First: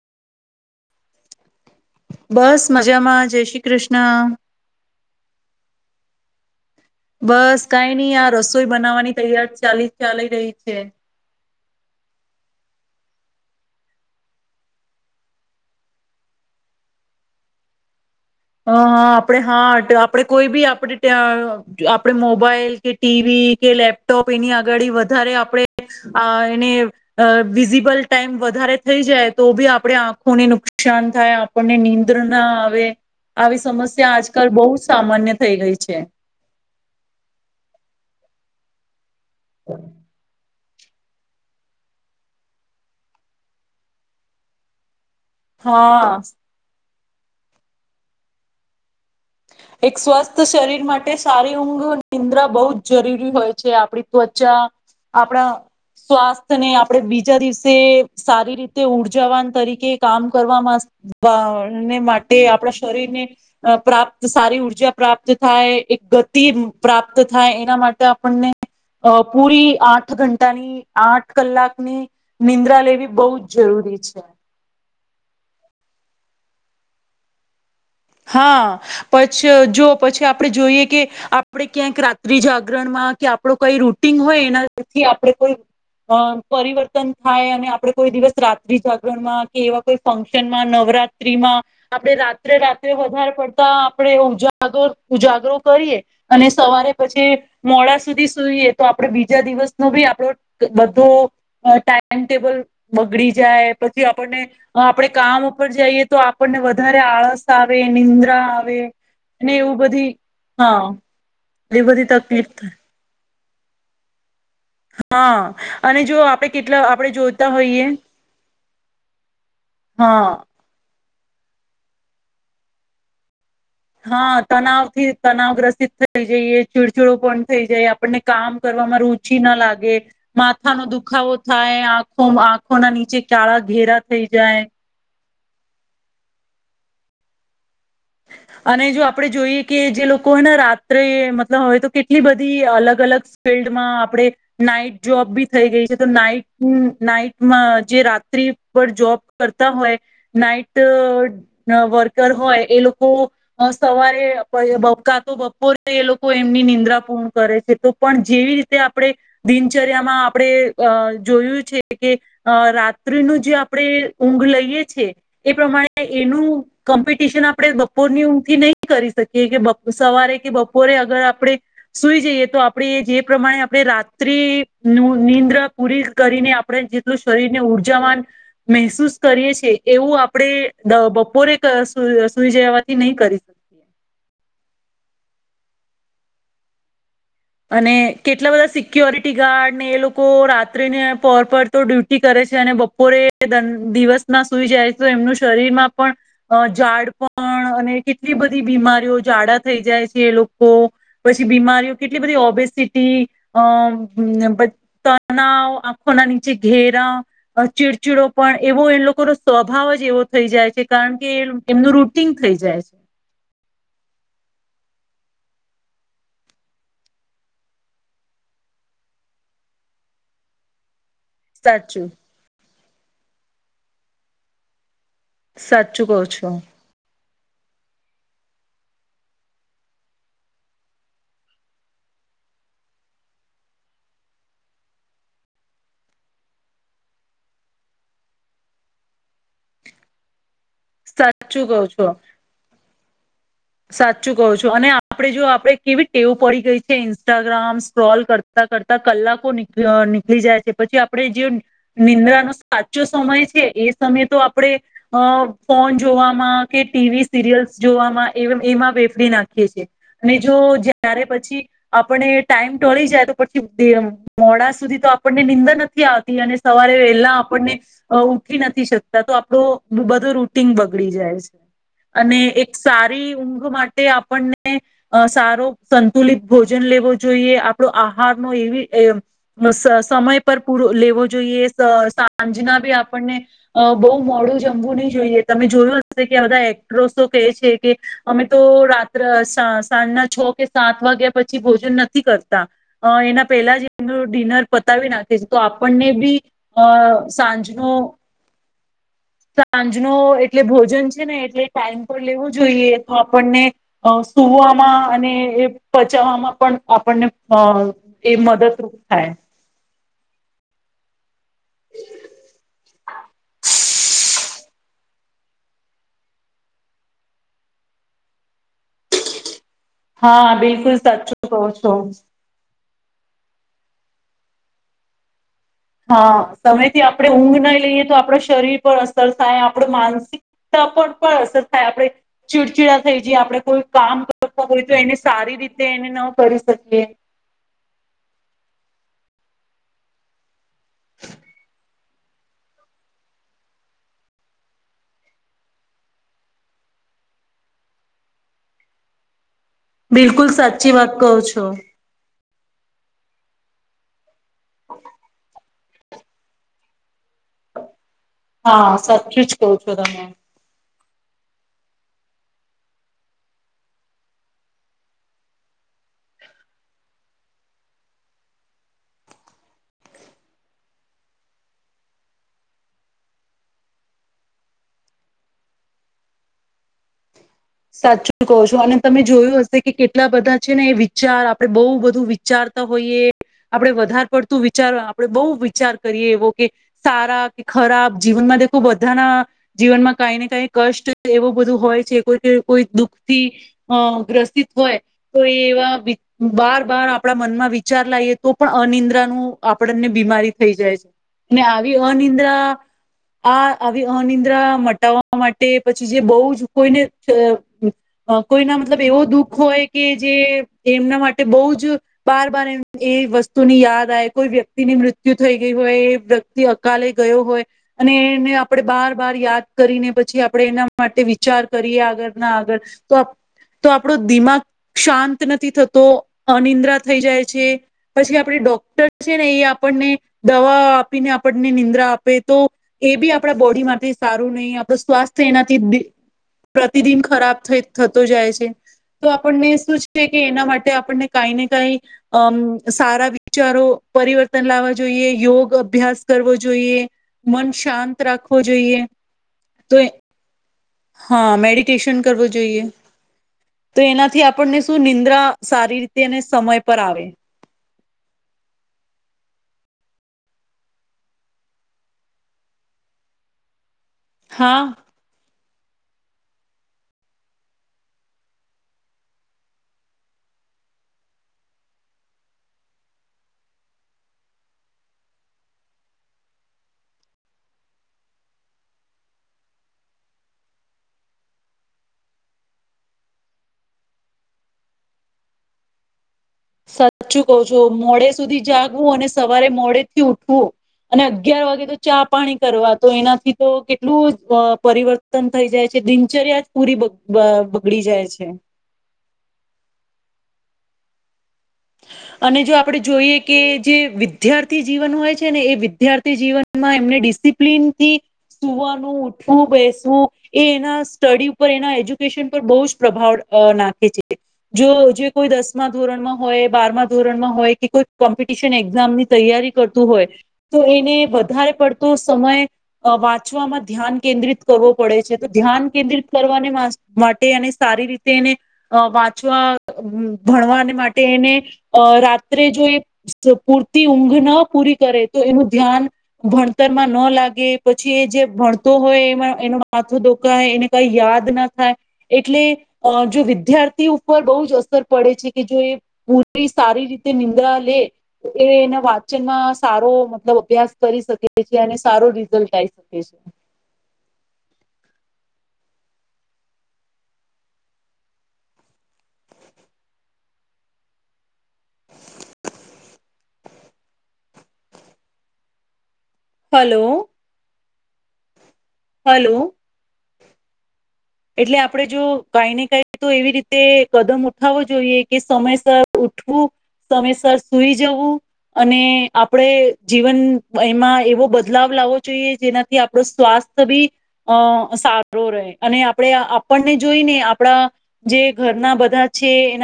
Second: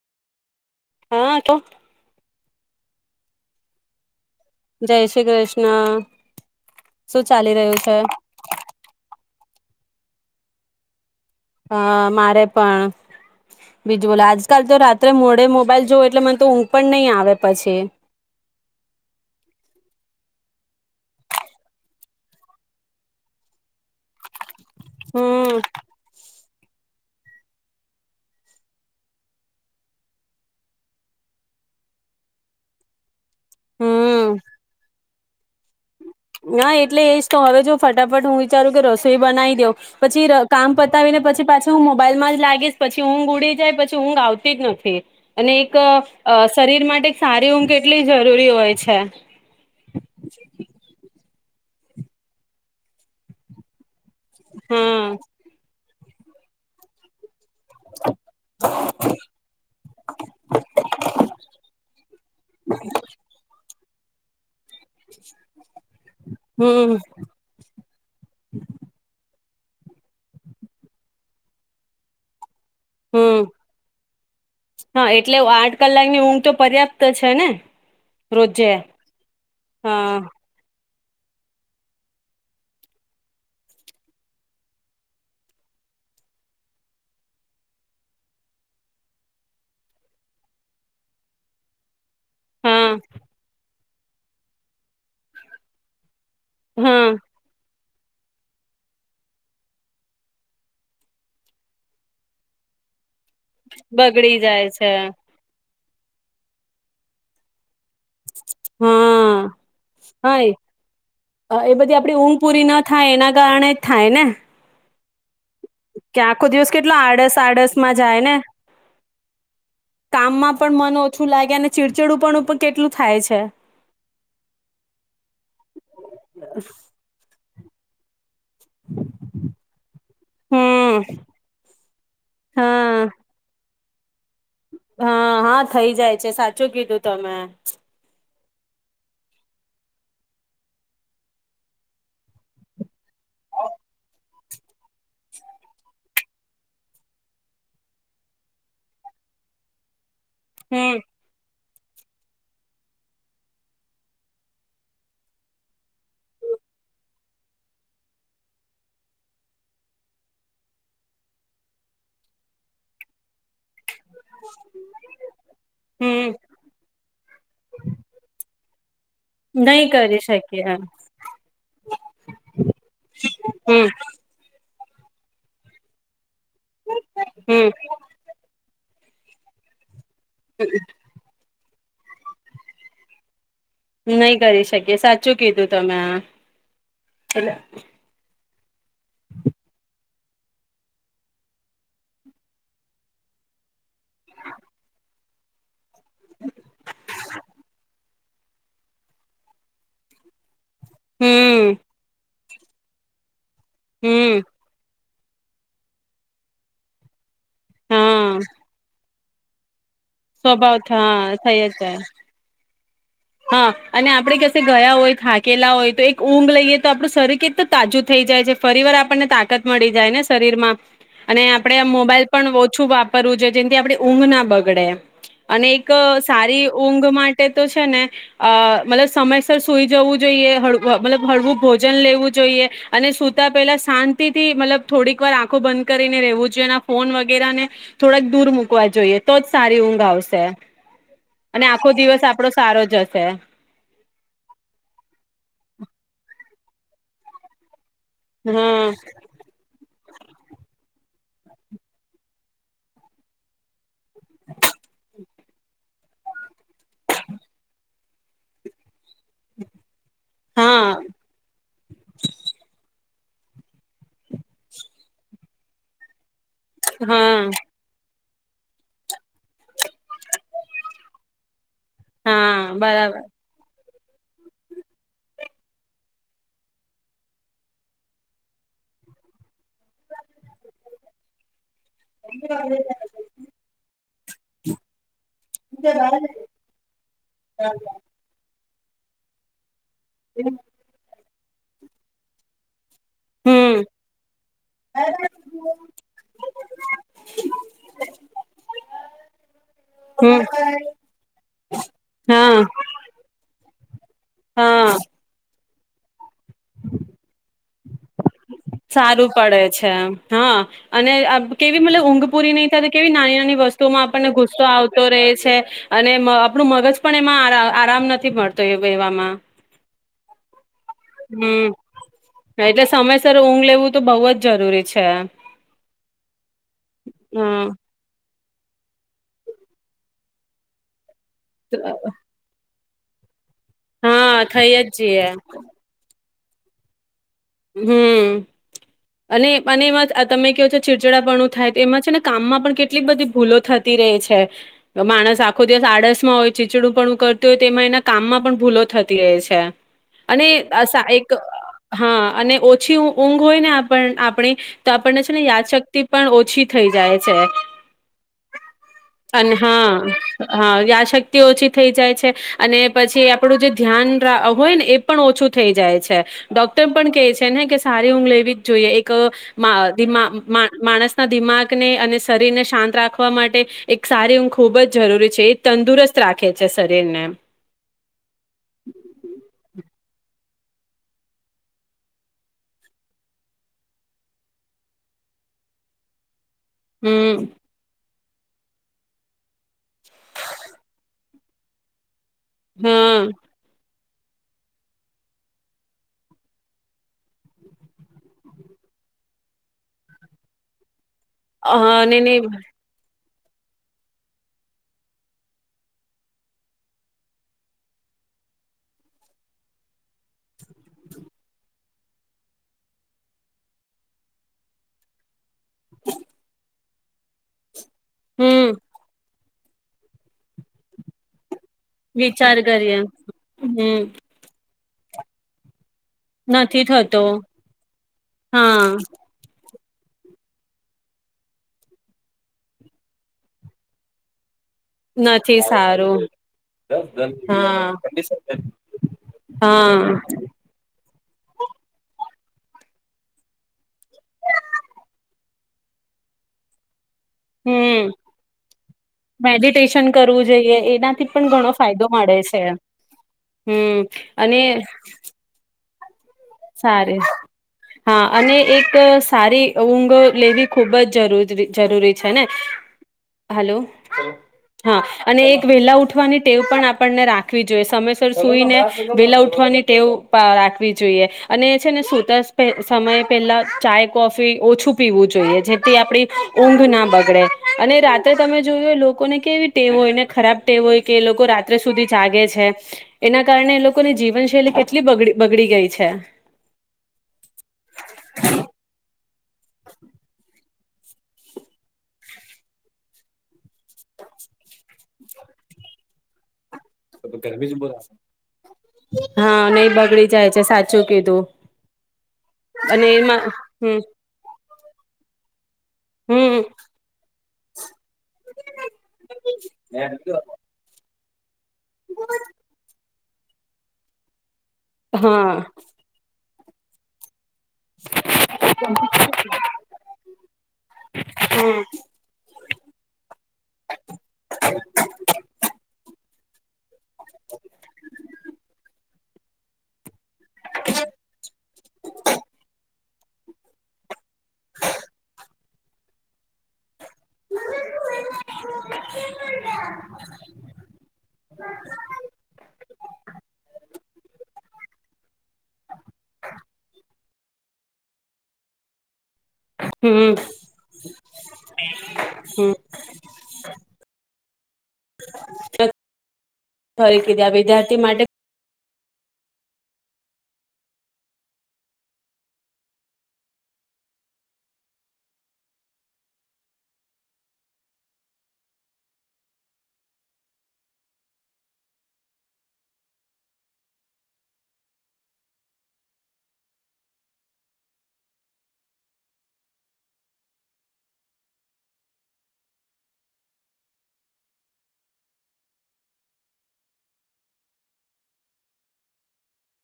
હા તો. બસ મજામાં જય શ્રી કૃષ્ણ. જય શ્રી કૃષ્ણ. શું ચાલી બસ રહ્યું કઈ છે નહી આ રસોઈ બનાવાની તૈયારી ચાલી ચાલી રહી છે. હ મારે પણ બીજું બોલો આજકાલ તો રાત્રે મોડે મોબાઈલ જોવો એટલે મને તો ઊંઘ પણ નહી આવે પછી હ હા આપડે હાટ આપડે કોઈ બી આપણેે મોબાઈલ કે ટીવી કે લેપટોપ એની આળ આગળ વધારે હમ આપણે અ વિઝિબલ ટાઈમ વધારે થઈ જાય તો બી આપણે આંખોને નુકસાન થાય આપણને નિનીંદ્ર ના આવે. આવી સમસ્યા ત્યા હમ આજકાલ બહુ સામાન્ય થઈ ગઈ છે. ના એટલે એજ તો હવે જો ફટાફટ હું વિચારું કે રસો બનાવી દ પછી કામ પતાવીને પછી પાછી હું મોબાઈલમાં જ લાગીશ પછી ઊંઘ ઉડી જાય પછી ઊંઘ આવતી જ નથી અને એક હા શરીર માટે સારી ઊઘ કેટલી જરૂરી હોય છે. એક સ્વસ્થ શરીર માટે માટે સારી ઊંઘ નિદ્રા બહુ જ જરૂરી હોય છે આપણી ત્વચા હા આપણા સ્વાસ્થ્ય ને આપડે બીજા દિવસે તે સારી રીતે ઉર્જાવાન તરીકે કામ કરવાને માટે આપણા શરીરને પ્રાપત તો સારી ઉ ઉજા પ્રાપ્ત થાય એક ગતિ હમ પ્રાપ્ત થાય એના માટે આપણને અ પૂરી આઠ ઘંટાની આઠ કલાકની નિંદ્રા લેવી બહુ હમ જ જરૂરી છે. હા એટલે આઠ કલાકની ઊંઘ તો પર્યાપ્ત છે ને હા રોજે પછી જો હા પછી આપણે જોઈએ કે આપણે ક્યાંક રાત્રિ જાગરણ માં કે આપડો કઈ રૂટીન હોય એનાથી આપણે કોઈ અ પરિવર્તન થાય અને આપડ કોઈ દિવસ રાત્રિ જાગરણ માં, કે એવા કોઈ ફંક્શનમાં, નવરાત્રીમાં આપણે રાત્રે રાત્ર હા વધારે પડતા આપણેે ઉજાગર ઉજાગરો કરીએ અને સવારે હા પછી મોડા સુ સુધી સુઈએ તો આપડ બીજા દિવસનો બી આપડો બધો ટાઈમ ટેબલ બગડી જાય પછી બગડી આપણને જાય અ છે. આપડે કામ ઉપર જઈએ તો આપણને વધારે આળસ આવે નિંદ્રા આવે હા ને એવું બધી હા એ બધી આપડી ઊંઘ તકલીફ પૂરી થાય. ના એના કારણે થાય ને. હા. અને જો કે આખો આપણે દિવસ કેટલા કેટલો આપણે આડસ જોતા આડસ હોઈએ માં જાય ને હા કામમાં પણ મન ઓછ ઓછું લાગે અને ચીડચિડુંપણુ પણ કેટલું થાય છે. હા તનાવ થી તનાવગ્રસ્તિત થઈ જઈએ ચીડચીડુંપણું થઈ જાય આપણને કામ કરવામા રુચિ ન લાગે માથાનો હમ દુખાવો થાય આંખો આંખોના હા નીચે કાળા ઘેરા થઈ જાય. હા હા થઈ જાય છે. સાચું કીધું તમે. અને જો આપણેે જોઈએ કે જે લોકોને રાત્રે મતલબ હોય તો કેટલી બધી અલગ-અલગ ફિલ્ડમાં આપણે નાઈટ જોબ બી થઈ ગઈ છે તો નાઈટ નાઈટમાં જે રાત્રિ પર જોબ કરતા હોય નાઈટ હમ અ વર્કર હોય એ લોકો લોકો અ સવારે બ કા તો બપોરે એ લોકો એમની નિંદ્રા પૂર્ણ કરે છે. તો પણ જેવી રીતે આપણે દિનચર્યામાં આપણે અ જોયું છે કે અ રાત્રિનું જે આપ આપણે ઊંઘ લઈએ છે એ પ્રમાણે હમ એનું કોમ્પિટિશન આપણે બપ ની ઊંઘથી નહી કરી શકીએ કે બ નહી કરી સવારે કે શકીએ બપોરે અગર આપણે સુઈ જઈએ તો આપણે જે પ્રમાણે આપણે હમ રાત્રિ નું નીંદ્રા પૂરી કરીને આપણે જેટલું શરીરને હમ ઉર્જાવાન મહેસૂસ કરીએ છે. એવું આપડે દ બપોરે સુું સુ. [unintelligible] નહી કરી શકીએ સાચું કીધું. તમે? એટલે અને કેટ કેટલા બધા સી સિક્યોરિટી ગાર્ડ ને એ લોકો લોકો રાત્રિને પોર પર તો ડ્યુટી કરે છે અને બપોરે દિવસ ના સુઈ જાય. તો એમનું શરીરમાં પણ અ ઝાડપણ અને કેટલી બધી બીમારીઓ જાડા થઈ જાય છે એ લોકો કો પછી હમ બીમારીઓ બધી ઓ બે સિટી અમ હમ બા. [unintelligible] તનાવ આંખોના નીચે ઘેરા ચીડચીડો હા પણ એવો એ લોકો કો સ્વભાવ જ એવો થઈ જાય છે, સ્વભાવ કારણ કે હા થઈ જ એમનું જાય રૂટીન થઈ જાય હા, અને આપણે કશે ગયા હોય, થાકેલા હોય તો એક ઊંઘ લઈએ તો આપણું શરીર કેટલું તાજું થઈ જાય છે. ફરી વાર આપણને તાકાત મળી જાય ને શરીર માં અને આપડે આ સાચું મોબાઈલ પણ છુ વાપરવું છે જેથી આપણે ઊંઘ ના બગડે અને એક સાચું કહો છો સારી ઊંઘ માટે તે તો છે ને અ મતલબ સમયસર સુઈ જવું જોઈએ, મતલબ હળવું ભોજન લેવું જોઈએ અને સુતા પહેલા શાંતિ થી મતલબ થોડીક વાર આંખો બંધ કરીને રહેેવું જોઈએ ફોન વગેરા ને થોડાક દૂર મૂકવા જોઈએ તો જ સારી ઊંઘ આવશે. સાચું અને કહો આખો છો દિવસ આપડો સારો જશે. હા [unintelligible] સાચું કો છો અને આપડે જો આપડે કેવી ટેવ પડી ગઈ છે ઇન્સ્ટાગ્રામ સ્ક્રોલ કરતા હમ કરતા કલાકો ની ળી જાય છે. પછી આપડે જે નિંદ્રા ન સાચો સમય છે એ સમયે તો આપણેે અ ફોન જોવામાં કે ટીવી સિરિયલ્સ જોવામાં એમાં વેફરી નાખીએ છીએ. અને જો હા જ્યારે પછી આપણે ટાઈમ ટળી જાય તો પછી મોડા સુધી તો આપણને નિનીંદન નથી આવતી અને સવારે વહેલા હા આપણને ઉઊઠી નથી શકતા તો આપડો બધો રૂટીન બગડી જાય છે અને હા એક બરાબર સારા ઊંઘ માટે આપણને સારો સંતુલિત ભોજન લેવો જોઈએ આપણો આહાર નો એવી સમય પર પૂ લેવો જોઈએ સાંજના બી આપણને બહુ મોડું જમવું નહીિ જોઈએ તમે જોયું હશે કે આ બધા એક્ટ્રસો કે છે અમે તો રાત્રે સાંજના છ કે સાત વાગ્યા પછી ભોજન નથી કરતા અ એના પહેલા હમ જ એમનું ડિનર પતાવી નાખે છે તો આપણને બી અ સાંજનો સાંજ નો હમ એટલે ભોજન છે ને એટલે ટાઈમ પર લેવુંો હા જોઈએ તો આપણને અ હા સુવામાં અને એ પચાવવામાં પણ આપણને અ એ મદદરૂપ સારું થાય પડે છે એમ હા અને કેવી મતબ ઊંઘ પૂરી નહી થાય તો કેવી નાની નાની વસ્તુમાં આપણને ગુસ્સો આવતો રહે છે અને આપણું મગજ પણ એમાં આરામ નથી મળતો એ એવામાં હમ તચુંકો છો [unintelligible] એટલે સમયસર ઊંઘ લેવું તો બહુ જ જરૂરી છે હા સમયથી આપણે હ ઊંઘ નઈ લઈએ તો આપડો શ શરીર પર અસર થાય, આપણું માનસિકતા પણ પણ અસર થાય, આપણે ચીડચીડા થઈ જઈએ આપડે. કોઈ કામ હા કરતા થઈ જ હોય તો એને જઈએ સારી રીતે એને ન કરી શકીએ. હમ્મ, અને-અને એમાં તમે કહ્યો છો ચિચિડાપણું થાય તો એમાં છે ને કામમાં પણ કેટલીક બધી ભૂલો થતી રહે છે, માણસ આખો દિવસ આડસમાં હોય, ચીચડુંપણું કરતું હોય તો એમાં એના કામમાં પણ ભૂલો થતી રહે છે. અને બિલકુલ આ સાચી સા વાત કહો એક છો. હા અને ઓછી ઊ ઊંઘ હોય ને આપણ આપણી તો આપણને છે ને યાદશક ક્તિ પણ ઓછી થઈ જાય છે. હા સાચું જ કહો છો તમે. શક્તિ ઓછી થઈ જાય છે, અને પછી આપણું જે ધ્યાન રા હોય ને એ પણ ઓછું થઈ જાય છે. ડોક્ટર પણ કહે છે ને કે સારી ઊંઘ લેવી જ જોઈએ. એક અહ મા દિ મા-મા માણસના દિમાગને અને શરીરને શાંત રાખવા માટે એક સારી ઊંઘ ખૂબ જ જરૂરી છે, એ તંદુરસ્ત રાખે છે શરીરને એમ. સાચું કહો છો, અને તમે જોયું હશે કે કેટ લા બધા છે ને એ વિચાર આપડે બહુ બધું વિચારતા હોઈએ, આપડે વધાર પડતું વિચાર આપડે બહુ વિચાર કરીએ એવો કે હમ સારા કે ખરાબ જીવનમાં [unintelligible] બધાના જીવનમાં કાઈ ને કઈ કષ્ટ એવું બધું હોય છે કોઈ દિ કોઈ હા દુખતી અહ ગ્રસિત હોય, તો એ એવા વિ બાર-બાર આપણા મનમાં વિચાર લાઈએ તો પણ અનિદ્રાનું આપણને બીમારી થઈ જાય છે. ને આવી હા ને ને અનિંદ્રા આ આવી અનિંદ્રા મટાવવા માટે પછી જે બહું જ કોઈને [unintelligible] અહ કોઈના મતલબ એવો દુઃખ હોય કે જે એમના માટે બઉજ બાર-બાર એ-એ વસ્તુની યાદ આઈ, કોઈ વ્યક્તિની મૃત્યુ થઈ ગઈ હોય એ વ્યક્તિ કાલે ગયો હોય અને એને હમ આપડે બાર-બાર યાદ કરીને પછી આપણે એના માટે વિચાર કરીએ આગળ ને વિચાર આગળ કરીએ તો-તો હમ આપડું દિમાગ શાંત નથી થત તો, નથી અનિંદ્રા થઈ થતો જાય છે, પછી આપણી હા ડોક્ટર છે ને એ આપણને દવા આપીને આપણને નિંદ્રા આપે તો એ બી આપણા બોડીમાંથી સારું નહી તો સ્વાસ્થ્ય નથી એનાથી સારું પ્રતિદિન ખરાબ થ હા થતો જાય છે તો આપણને શું હા છે કે એના માટે આપણને કઈ ને કઈ અમ સારા વિચારો પરિવર્તન લાવવા જોઈએ યોગ અભ્યાસ કરવો જોઈએ. મન હમ શાંત રાખવો જોઈએ તો મેડિટેશન કરવું જોઈએ. એનાથી પણ હા ઘણો ફાયદો મેડિટેશન મળે કરવું છે જોઈએ હમ તો એનાથી આપને શું નિંદ્રા સારી રીતે અને સમય પર સાર આવે હા અને એક સારી ઊંઘો લેવી ખૂબ જ જરૂ જરૂરી છે ને હલો હા અને એક વેલા ઉઠવાની ટેવ પણ આપણને રાખવી જોઈએ સમયસર સુઈને વેલા ઉઠવાની ટેવ રાખવી જોઈએ. અને એ છે ને સુતા સમય પહેલા ચાય કોફી ઓછું પીવું જોઈએ જેથી આપડી ઊંઘ ના બગડે અને રાત્રે તમે જોયું લોકોને કેવી ટેવો હોય ને ખરાબ ટેવો હોય કે એ લોકો રાત્રે સુધી જાગે છે એના કારણે એ લોકોની જીવનશૈલી કેટલી બ બગડી ગઈ છે. સાચું કવ છું મોડે સુધી જાગવું અને સવારે મોડે થી ઉઠવું અને અગિયાર વાગે તો ચા પાણી કરવા તો એનાથી તો કેટલું પરિવર્તન થઈ જાય છે દિનચર્યા પૂરી બગ- બ- બગડી જાય છે [inaudible] હા નઈ બગડી જાય છે સા [unintelligible] ચો કેધુ અને જો આપડે જોઈએ કે જે હમ વિદ્યાર્થી જીવન હોય છે ને, એ વિદ્યાર્થી હમ જીવનમાં એમને ડિસિપ્લિનથી સુવાનું, ઉઠવું, બેસવું એ એના. તડી. એના એજ્યુકેશન પર બહુ જ. પ્રભાવ નાખે છે. જો જે કોઈ હા દસમા ધોરણમાં. હોય બારમાં ધોરણ માં. કો કોમ્પિટશન એઝામની તૈયારી કરતું હોય તો એને વધારે પડતો સમય વાંચવામાં ધ્યાન કેન્દ્રિત કરવો પડે છે, તો ધ્યાન કેન્દ્ર. કરવા મા. માટે અને સારી રીતે એને વાત. જો હમ. ભણવાને માટે. એને રાત્રે જો. પૂરતી ઊંઘ ન પૂરી કરે તો એનું ધ્યાન ભણતર. ન લાગે, પછી એ જે ભણતો હોય એમાં એનો માથો દુખાય, એને કંઈ યાદ ના થાય. એટલે જો વિદ્યાર્થી ઉપર બહુ જ અસર પડે છે કે જો એ. પૂરી સારી. નિંદ્રા લે એ એના વાત. માં સારો હમ મતલબ અભ્યાસ કરી શકે છે અને સારો રિઝલ્ટ હમ આવી ગઈ શકે છે. [unintelligible] કીધા વિદ્યાર્થી માટે હલો. હલો. એટલે આપણે જો કાઈ ને કાઈ તો એવી રીતે કદમ ઉઠાવો જોઈએ કે સમયસર ઉઠવું, સમયસર સુઈ જવું, અને આપડે જીવન એમાં એવો બદલાવ લાવવો જોઈએ, જેનાથી આપણું સ્વાસ્થ્ય બી અહ સારો રહે. અને આ પણે આપણને જોઈને આપણા જે ઘરના બધા છે એના